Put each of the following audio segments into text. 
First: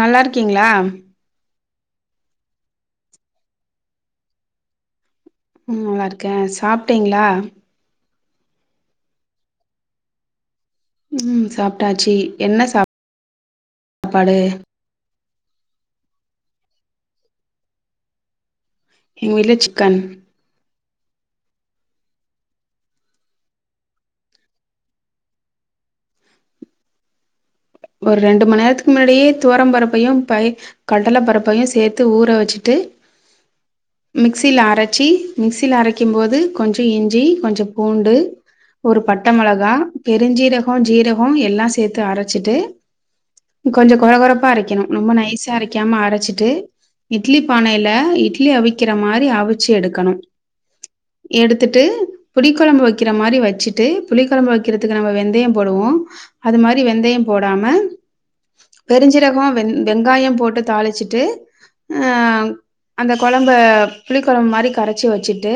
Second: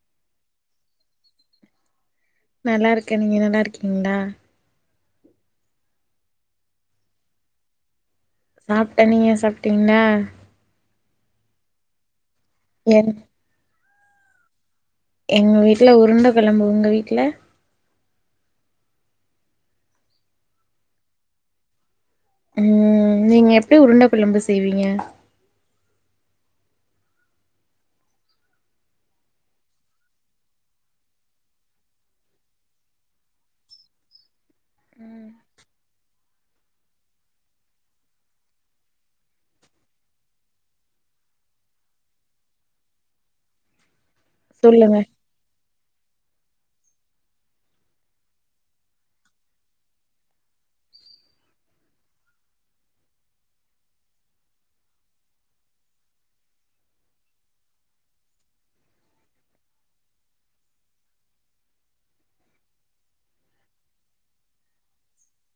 நல்லாருக்கிங்ளா நல்லா இருக்கேன் நீங்க நல்லா இருக்கீங்களா ம் நல்லாருக்கே சாப்டிங்ளா சாப்டேன் நீங்க சாப்டீங்களா ம் சாப்ட்டாச்சி என்ன சாப் என் பாடு எங்க வீட்டுல உருண்டை குழம்பு உங்க வீட்டுல எங்க வீட்ல சிக்கன் உம் நீங்க எப்படி உருண்டைக் குழம்பு செய்வீங்க ஒரு ரெண்டு மணி நேரத்துக்கு முன்னாடியே தோரம் பரப்பையும் பை கடலை பரப்பையும் சேர்த்து ஊற வச்சுட்டு மிக்சியில அரைச்சு மிக்சியில அரைக்கும் போது கொஞ்சோ இஞ்சி கொஞ்சோ பூண்டு ஒரு பட்டை மிளகா பெருஞ்சீரகம் ஜீரகம் எல்லாம் சேர்த்து அரைச்ச வச்சுட்டு கொஞ்சோ கொற கொறப்பா அரைக்கணும் சொல்லுங்க ரொம்ப நைசா அரைக் வைக்காம அரைச்சிட்டு இட்லி பானையில இட்லி அவிக்கிற மாதிரி அவிச்சு எடுக்கணும் எடுத்துட்டு புளி குழம்பு வைக்கிற மாதிரி வச்சுட்டு புளி குழம்பு வைக்கிறதுக்கு நம்ம வெந்தயம் போடுவோ அது மாரி வெந்தயம் போடாம பெரிஞ்ச ரகம் வெந் வெங்காயம் போட்டு தாளிச்சுட்டு அஹ் அந்த குழம்ப புளி குழம்பு மாதிரி கரைச்சி வச்சுட்டு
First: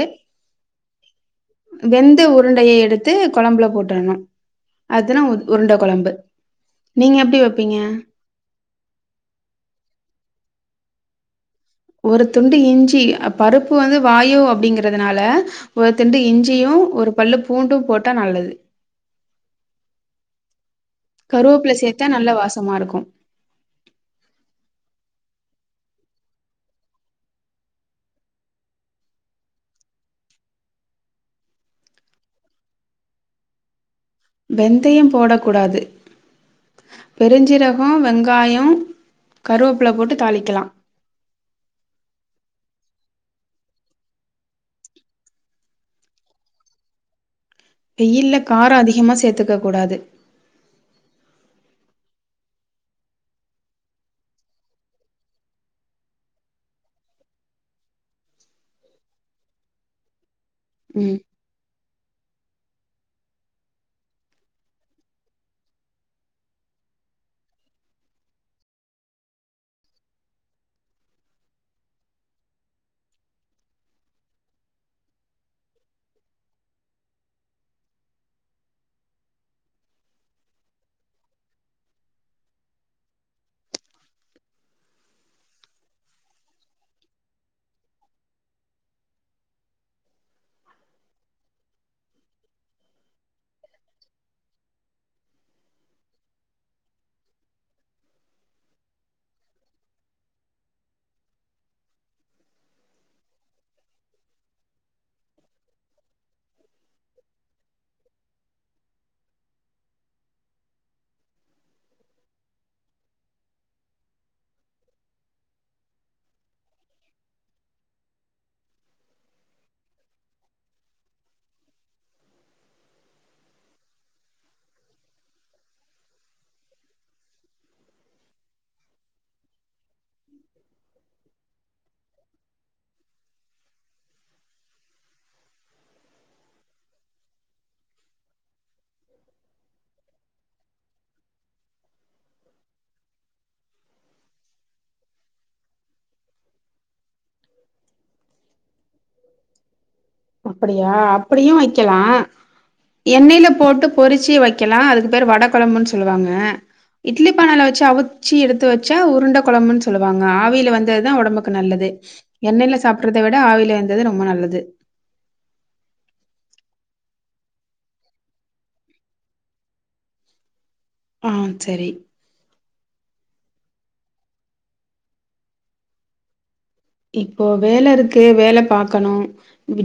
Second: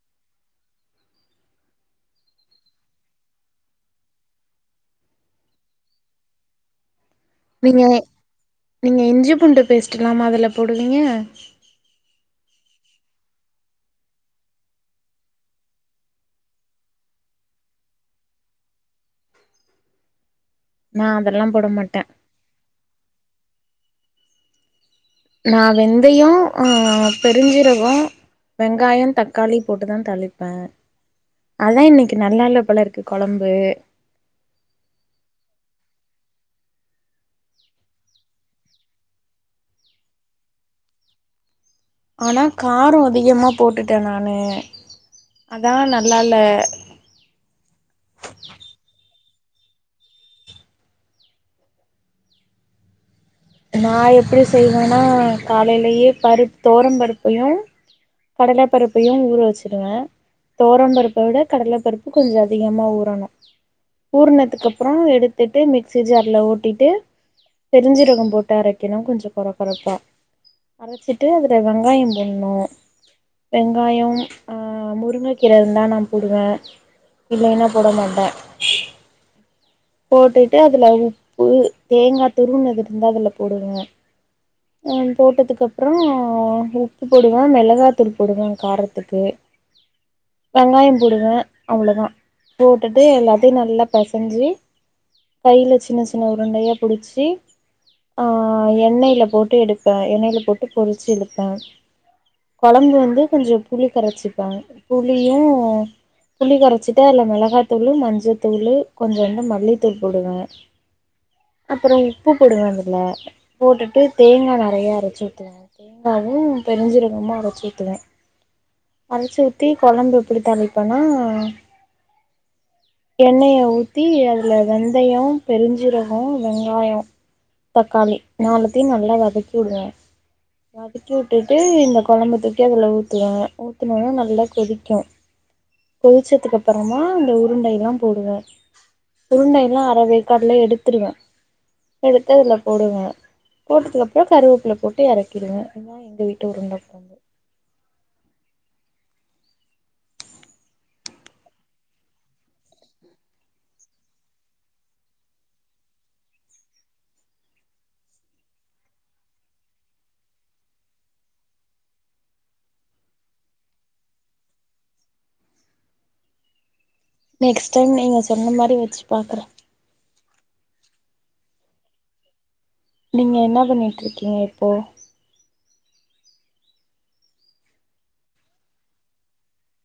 வெந்து உருண்டைய எடுத்து குழம்புல போட்டுணும் அதுதான் உருண்டை குழம்பு நீங்க எப்படி வைப்பீங்க? நீங்க நீங்க இஞ்சி பூண்டு பேஸ்ட் எல்லாம அதுல போடுவீங்க ஒரு துண்டு இஞ்சி பருப்பு வந்து வாயு அப்படிங்கிறதுனால ஒரு துண்டு இஞ்சியும் ஒரு பல்லு பூண்டும் போட்டா நல்லது நா அதெல்லா போட கருவேப்புல மாட்டே சேர்த்தா நல்ல வாசமா இருக்கும் நான் வெந்தயம் ஆஹ் பெருஞ்சீரகம் வெங்காயம் தக்காளி போட்டுதான் தளிப்பேன் அதான் இன்னைக்கு நல்லால்ல போல இருக்கு குழம்பு வெந்தயம் போடக் கூடாது பெருஞ்சிரகம் வெங்காயம் கருவேப்புல போட்டு தாளிக்கலாம் ஆனா காரம் அதிகமா போட்டுட்டேன் நானு அதான் நல்லா இல்ல வெயில்ல காரோ அதிகமா சேர்த்துக்க கூடாது நான் எப்படி செய்வேன்னா காலையிலேயே பருப்பு தோரம் பருப்பையும் கடலைப்பருப்பையும் ஊற வச்சுருவேன் தோரம் ம் பருப்ப விட கடல பருப்பு இன்னோ கொஞ்சோ அதிகமா ஊறணோ ஊறுனதுக்கப்புறோ எடுத்துட்டு மிக்சி ஜாரில் ஓட்டிட்டு பெருஞ்சீரகம் போட்டு விட்டு அரைக்கணும் கொஞ்சம் கொற கொறப்பா அரைச்சிட்டு அதுல வெங்காயம் போடணும் வெங்காயம் ஆஹ் முருங்கை கீரை இருந்தா நான் போடுவேன் இல்லைன்னா போட மாட்டேன் போட்டுட்டு அதுல உப்பு தேங்காய் துருவுனது இருந்தா அதுல போடுவ போட்டதுக்கு அப்புறம் உப்பு போடுவேன் மிளகாத்தூள் போடுவேன் காரத்துக்கு வெங்காயம் போடுவேன் அவ்வளோதான் போட்டுட்டு எல்லத்தையும் நல்லா பெசஞ்சி கையில சின்ன சின்ன உருண்டையா பிடிச்சு ஆ எண்ணெயில போட்டு போட்டு எடுப்பேன் எண்னையில போட்டு பொறிச்சி எடுப்பேன் குழம்பு வந்து கொஞ்சம் புளி கரைச்சிப்பேன் புளியும் புளி கரைச்சிட்டு அதுல மிளகாயத்தூளு மஞ்சள்த்தூளு கொஞ்சோண்டு மல்லித்தூள் போடுவேன் அப்புறம் உப்பு போடுவேன் அதில் போட்டுட்டு தேங்காய் நறையா அரச்சு ஊத்துவே தேங்காவும் பெருஞ்சீரகமும் அரச்சு ஊத்துவ அரச்சு ஊத்தி குழம்பு எப்படி தாளிப்பேனா எண்ணெய ஊத்தி அதுல வெந்தயம் பெருஞ்சீரகம் வெங்காயம் தக்காளி நாலு தியும் நல்லா வதக்கி விடுவேன் வதக்கி விட்டுட்டு இந்த குழம்பு தூக்கி அதுல ஊத்துவாங்க ஊத்துனும்னா நல்லா கொதிக்கும் கொதிச்சதுக்கு அப்புறமா இந்தந்த உருண்டைல்லாம் போடுவேன் உருண்டை எல்லாம் அரைவேக்காடுல எடுத்துடுவேன் எடுத்து அதுல போடுவேன் போட்டதுக்கு அப்புறம் கருவேப்புல போட்டு இறக்கிடுவேன் இதான் எங்க வீட்டு உருண்ட குழம்பு அப்படியா அப்படியும் வைக்கலா எண்ணெய்ல போட்டு பொறிச்சு வைக்கலாம் அதுக்கு பேரு வட குழம்புன்னு சொல்லுவாங்க இட்லி பானால வச்சு அவிச்சி எடுத்து வச்சா உருண்ட குழம்புன்னு சொல்லுவாங்க ஆவியில வெந்ததுதான் உடம்புக்கு நல்லது எண்ணெயில சாப்பிடுறதை விட ஆவில வெந்தது ரொம்ப நல்லது நெக்ஸ்ட் டைம் நீங்க சொன்ன மாரி வெச்சு பாக்குற ஆஹ் சரி நீங்க என்ன பண்ணிட்டு இருக்கீங்க இப்போ இப்போ வேல இருக்கு வேல பாக்கணும்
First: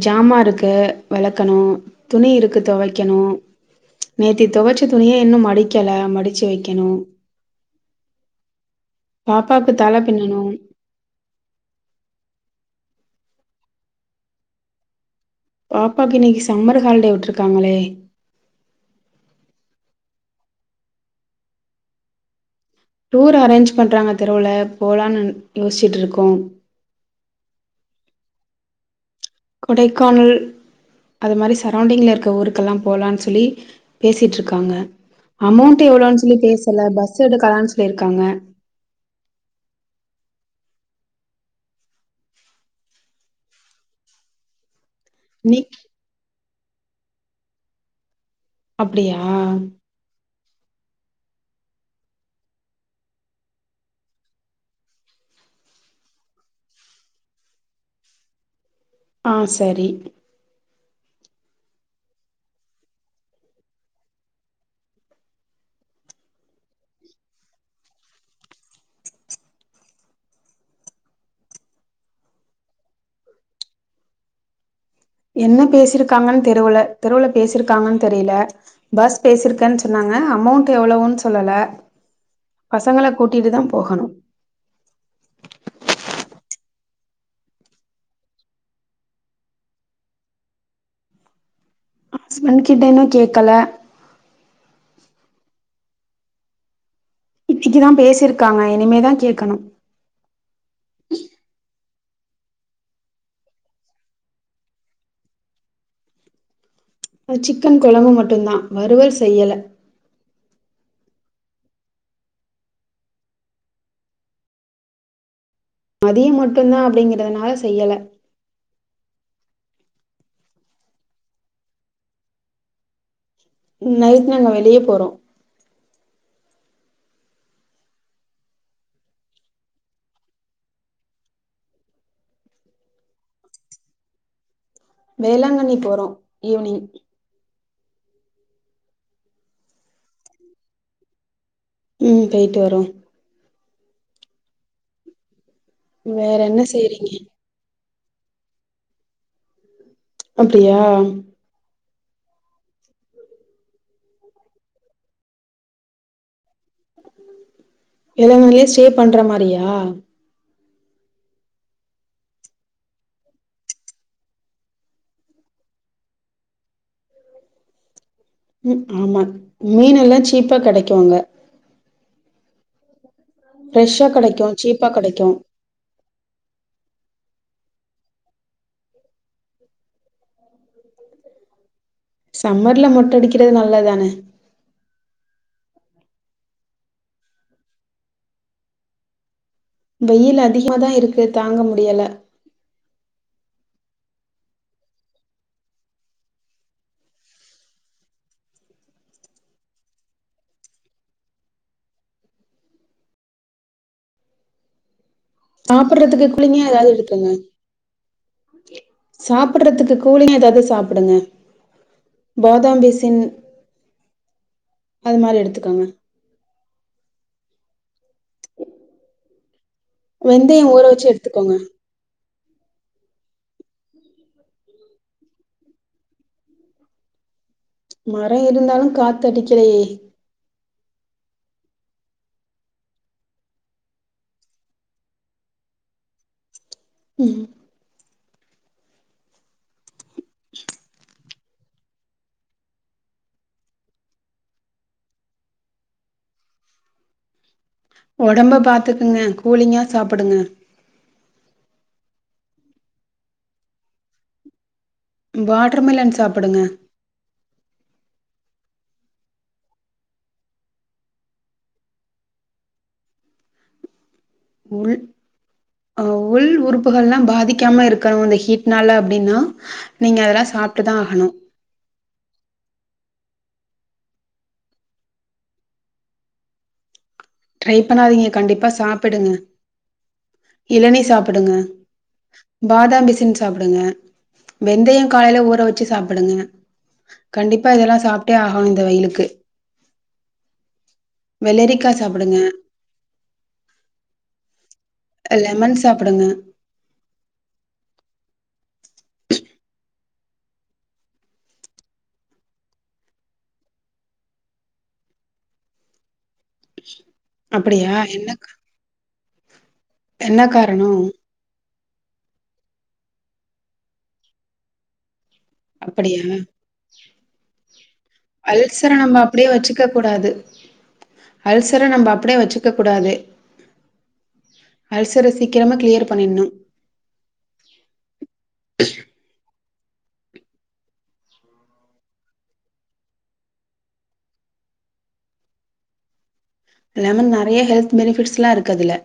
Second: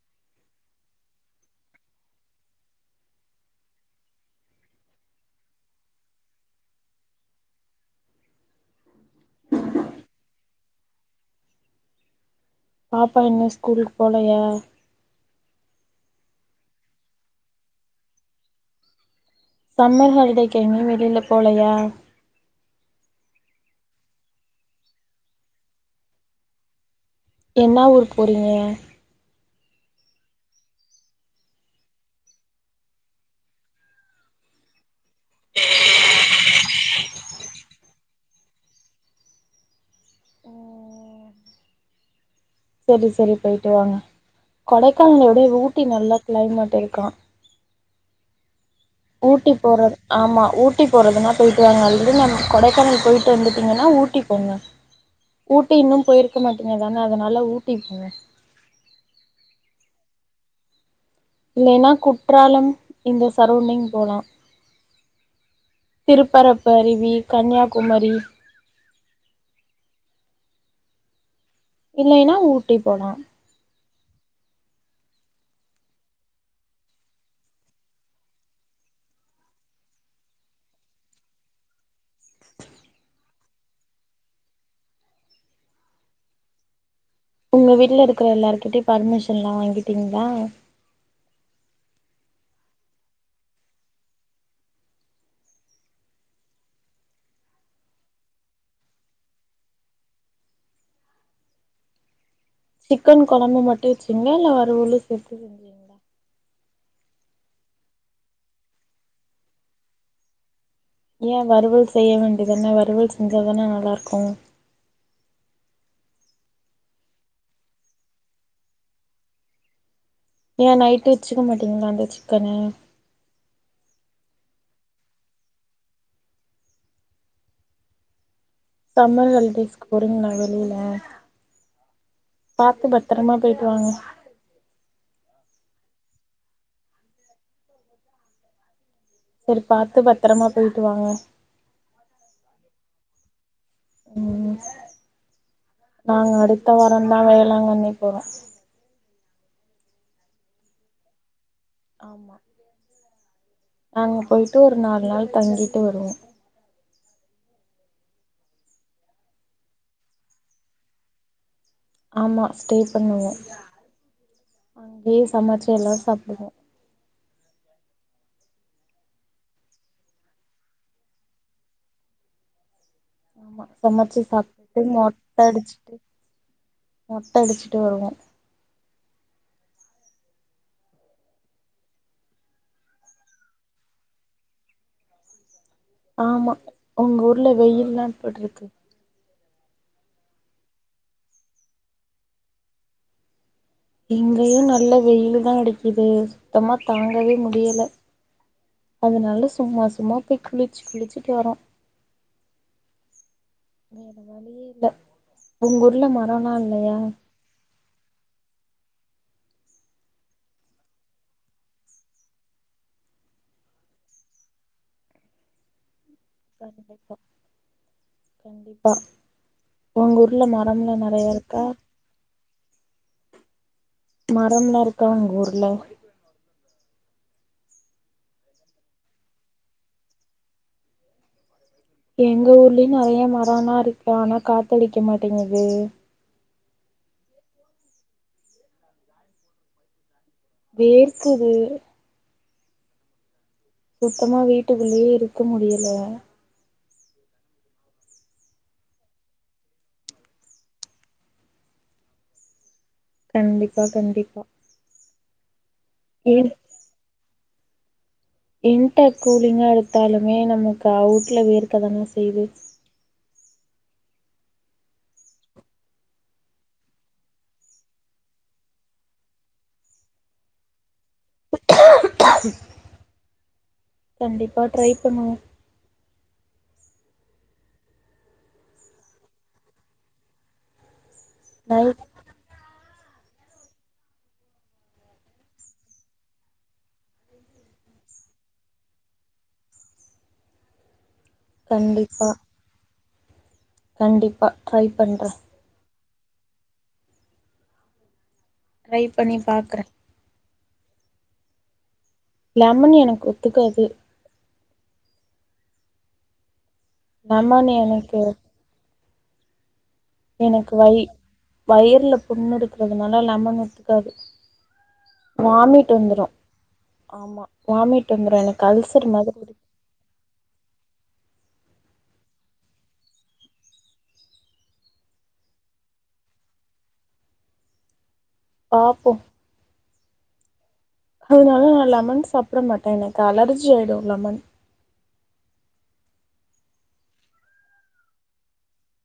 ஜாமான் இருக்கு வளக்கணும் துணி இருக்கு துவைக்கணும் நேத்தி துவைச்ச துணியே இன்னும் மடிக்கல மடிச்சு வைக்கணும் பாப்பாக்கு தல பின்னணும் பாப்பா என்ன ஸ்கூலுக்கு போலையா பாப்பாக்கு இன்னைக்கு சம்மர் ஹாலிடே விட்டுருக்காங்களே சம்மர் ஹாலிடேக்கு எங்கயும் வெளியில போலையா டூர் அரேஞ்ச் பண்றாங்க தெருவுல போலான்னு யோசிச்சுட்டு இருக்கோம் என்ன ஊருக்கு போறீங்க கொடைக்கானல் அது மாதிரி சரௌண்டிங்கில் இருக்கிற ஊருக்கெல்லாம் போகலான்னு சொல்லி பேசட்டுருக்காங்க அமௌண்ட் எவ்ளவுன்னு சொல்லி பேசல பஸ் எடுக்கலாம்னு சொல்லி இரு இருக்காங்க ம் சேரி சேரி போயிட்டு வாங்க கொடைக் கானல விட நீ ஊட்டி நல்ல கிளைமேட் டேக்கா அப்படியா? ஊட்டி போறது ஆம்மா ஊட்டி போறதுன்னா போயிட்டு வாங்க அது வந்து நம்ம கொடைக்கானல் போயிட்டு வந்துட்டீங்கன்னா ஊட்டி போங்க ஊட்டி இன்னும் போயிருக்க மாட்டீங்கதான அதனால ஊட்டி போங்க ஆ சரி இல்லைன்னா குற்றாலம் இந்த சரவுண்டிங் போலா திருப்பரப்பு அருவி கன்யாகுமரி இல்லைன்னா ஊட்டி போலா என்ன பேசிருக்காங்கனு தெருவுல தெருவுல பேசிருக்காங்கனு தெரியல பஸ் பேசிருக்கேனு சொன்னாங்க அமௌண்ட் எவ்வளவுன்னு சொல்லல பசங்கள கூட்டிட்டுதான் போகணும் உங்க வீட்ல இருக்குற எல்லாருகிட்டயு பர்மிஷன்லாம் வாங்கிட்டீங்களா ஹஸ்பண்ட் கிட்டன்னும் கேக்கல இச்சிக்குதான் பேசிருக்காங்க இனிமேதான் கேக்கணும் சிக்கன் கொழம்பு மட்டும் வச்சீங்களா இல்ல வறுவலு சேத்து செஞ்சீங்களா ஆ சிக்கன் கொழம்பு மட்டும்தான் வறுவல் செய்யல ஏன் வறுவல் செய்ய வேண்டிதானே வறுவல் செஞ்சாதானே நல்லா இருக்கும் மதியம் மட்டும் தான் அப்டிங்கறதுனால செய்யல ஏன் நைட்டு் வச்சுக்க மாட்டீங்களா அந்த சிக்கனு நைட்டு நாங்க வெளிய போறோம் சம்மர் ஹாலிடேஸ்கு போறிங்ளா வெளில பாத்து பத்தரமா போயிட்டு வாங்க வேளாங்கண்ணி போறோம் ஈவினிங் சரி பாத்து பத்தரமா போயிட்டு வாங்க ம் போய்ட்டு வறோம் ம் நாங்க வேற என்ன அடுத்த செய்றீங்க வாரந்தா வேளாங்கண்ணி பவ அப்டியா ஆமா நாங்க போயிட்டு ஒரு நாலு நாள் தங்கிட்டு வருவோ வேளாங்கணிலயே ஸ்டே பண்ற மாரியா ஆமா ஸ்டே பண்ணுவோ அங்கேயே சமைச்சு எல்லாம் சாப்டுவோ ம் உம் ஆம்மா மீன் எல்லாம் சீப்பா கெடைக்கும் அங்க ஆமா ஃப்ரெஷ்ஷா சமைச்சு கெடைக்கு சாப்ட்டு சீப்பா கெடைக்கு மொட்டை அடிச்சுட்டு மொட் படிச்சிட்டு வருவோம் சம்மர்ல மொட்டை அடிக்கிறது நல்லதானே ஆமா உங்க ஊர்ல வெயில்லாம் எப்புட்ருக்கு வெயில் அதிகமா தான் இருக்கு தாங்க முடியல இங்கயும் நல்ல வெயிலு தான் அடிக்குது சுத்தமா தாங்கவே முடியல அதனால சும்மா சும்மா போய் குளிச்சு குளிச்சுட்டு வரோம் வேற வழியே இல்ல உங்க ஊர்ல சாப்டுறதுக்கு மரம்லா கூலிங்கா ஏதாவது இல்லையா எடுப்பங்க சாப்டுறதுக்கு கூலிங்கா ஏதாவது சாப்டுங்க பாதாம் பிசின் அது மாரி எடுத்துக்கோங்க கண்டிப்பா கண்டிப்பா உங்க ஊர்ல வெந்தயம் ஊற மரம்லாம் வச்சு நெறையா எடுத்துக்கோங்க இருக்கா மரம்லா இருக்கா உங்க ஊர்ல மரம் இருந்தாலும் காத்தடிக்கலயே எங்க ஊர்லயும் நெறைய மரனா இருக்க ஆனா காத்தடிக்க மாட்டேங்குது [inaudible] [unintelligible] சுத்தமா வீட்டுக்குள்ளியே இருக்க முடியல ஒடம்ப பாத்துக்குங்க கூலிங்கா சாப்புடுங்க கண்டிப்பா கண்டிப்பா ம்வாட் ட்ருமிலன் சாப்புடுங்க இன்ட கூலிங்கா எடுத்தாலுமே நமக்கு அவுட்ல வேர்க்கதாங்க செய்து உள் ஆ உள் உறுப்புகள்ல்லாம் பாதிக்காம இருக்கணும் ந்த ஹீட் நாள அப்டின்னா நீங்க அதெல்லாம் சாப்ட்டுதான் ஆகணும் கண்டிப்பா ட்ரை பண்ணுவோம் ட்ரை பண்ணாதீங்க கண்டிப்பா சாப்பிடுங்க இளனி சாப் படுங்க நைட் பாதம்பிசி சின் சாப்டுங்க வெந்தயம் காலைல ஊற வச்சு சாப்புடுங்க கண்டிப்பா இதயெல்லாம் சாப்ட்டே ஆஹனும் இந்த வெயிலுக்கு வெள்ளேரிக்காஸ் கண்டிப்பா [unintelligible] கண்டிப்பா ட்ரை பண்ற [unintelligible] ட்ரை பண்ணி பாக்குற லெமன் எனக்கு ஒத்துக்காது லமன் அப்படியா எனக்கு என்ன என்ன காரணம் வயர்ல புண்ணுருக்குறதுனால லமன் ஒத்துக்காது வாமிட் அப்படியா வந்துரும் ஆமா வாமிட் வந்துரும் எனக்கு அல்சர அல்சர் நம்ம அப்படியே மாதிரிருக் அல்சரை நம்ப அப்டே வச்சுக்க கூடாது அல்சர சீக்கிரமா க்ளியர் பண்ணிட்ணும் பாப்போம் அதனால நான் லெமன் சாப்ற மாட்டன் எனக்கு அலர்ஜி ஆயிடும் லெமன் லெமன் நெறைய ஹெல்த் பெனிபிட்ஸ்லாருக்கு அதுல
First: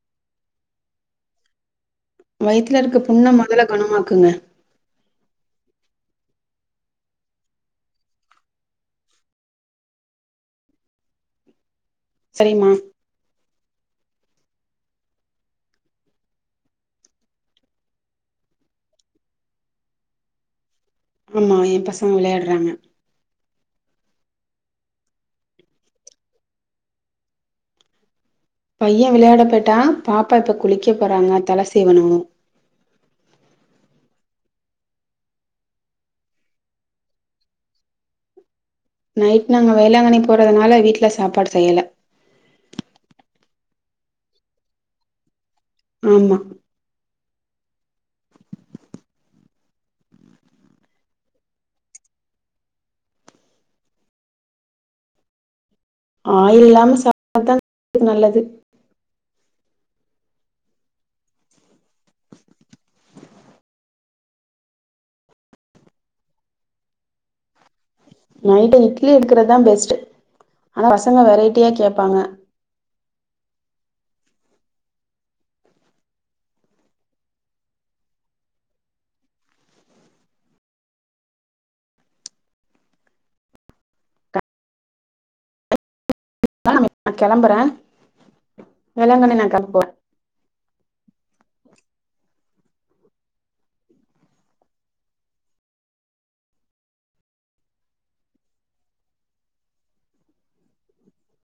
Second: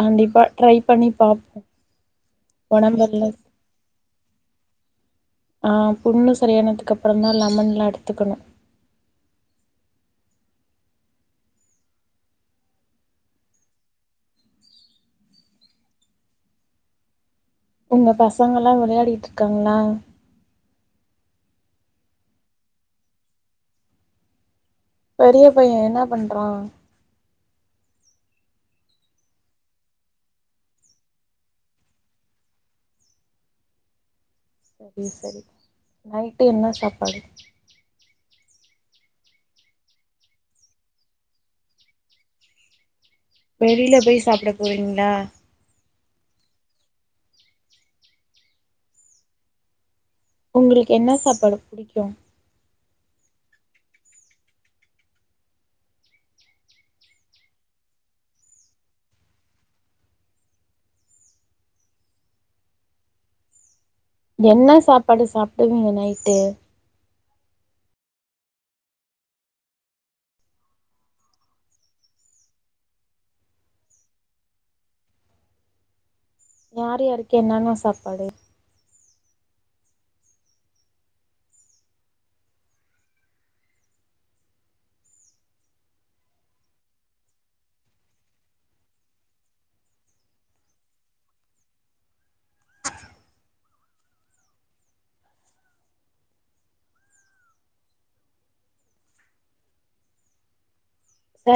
கண்டிப்பா ட்ரை பண்ணி பாப்போம் வயித்துலர்க்க புண்ண மொதல்ல கொணமாக்குங்க ஆ புண்ணு சரியானதுக் அப்பறம் தான் லெமன்லா எடுத்துக்கணும் சரிம்மா உங்க பசங்கல்லாம் விளையாடிட்ருக்காங்களா ஆமா என் பசங்க விளையாட்றாங்க பெரிய பையன் என்னா பண்றான் பையன் விளையாட போய்ட்டான் பாப்பா இப்ப குளிக்க போறாங்க தல சீவனும் சரி சரி நைட்டு என்ன சாப்பாடு நைட் நாங்க வேளாங்கண்ணி போறதுனால வீட்ல சாப்பாடு செய்யல வெளியில போய் சாப்ட போறீங்ளா ஆமா உங்களுக்கு என்ன சாப்பாடு புடிக்கு ஆயில் இல்லாம சாப்டா தா நல்லது என்ன சாப்பாடு சாப்டுவீங்க நைட்டு நைட் இட்லி எடுக்கறதா பெஸ்ட்டு ஆனா பசங்க வெரைட்டியா கேபாங்க யார் யாருக்கு என்னன்னா சாப்பாடு நா கெளம்புறே வேளாங்கண்ணி நா கெளம்போறே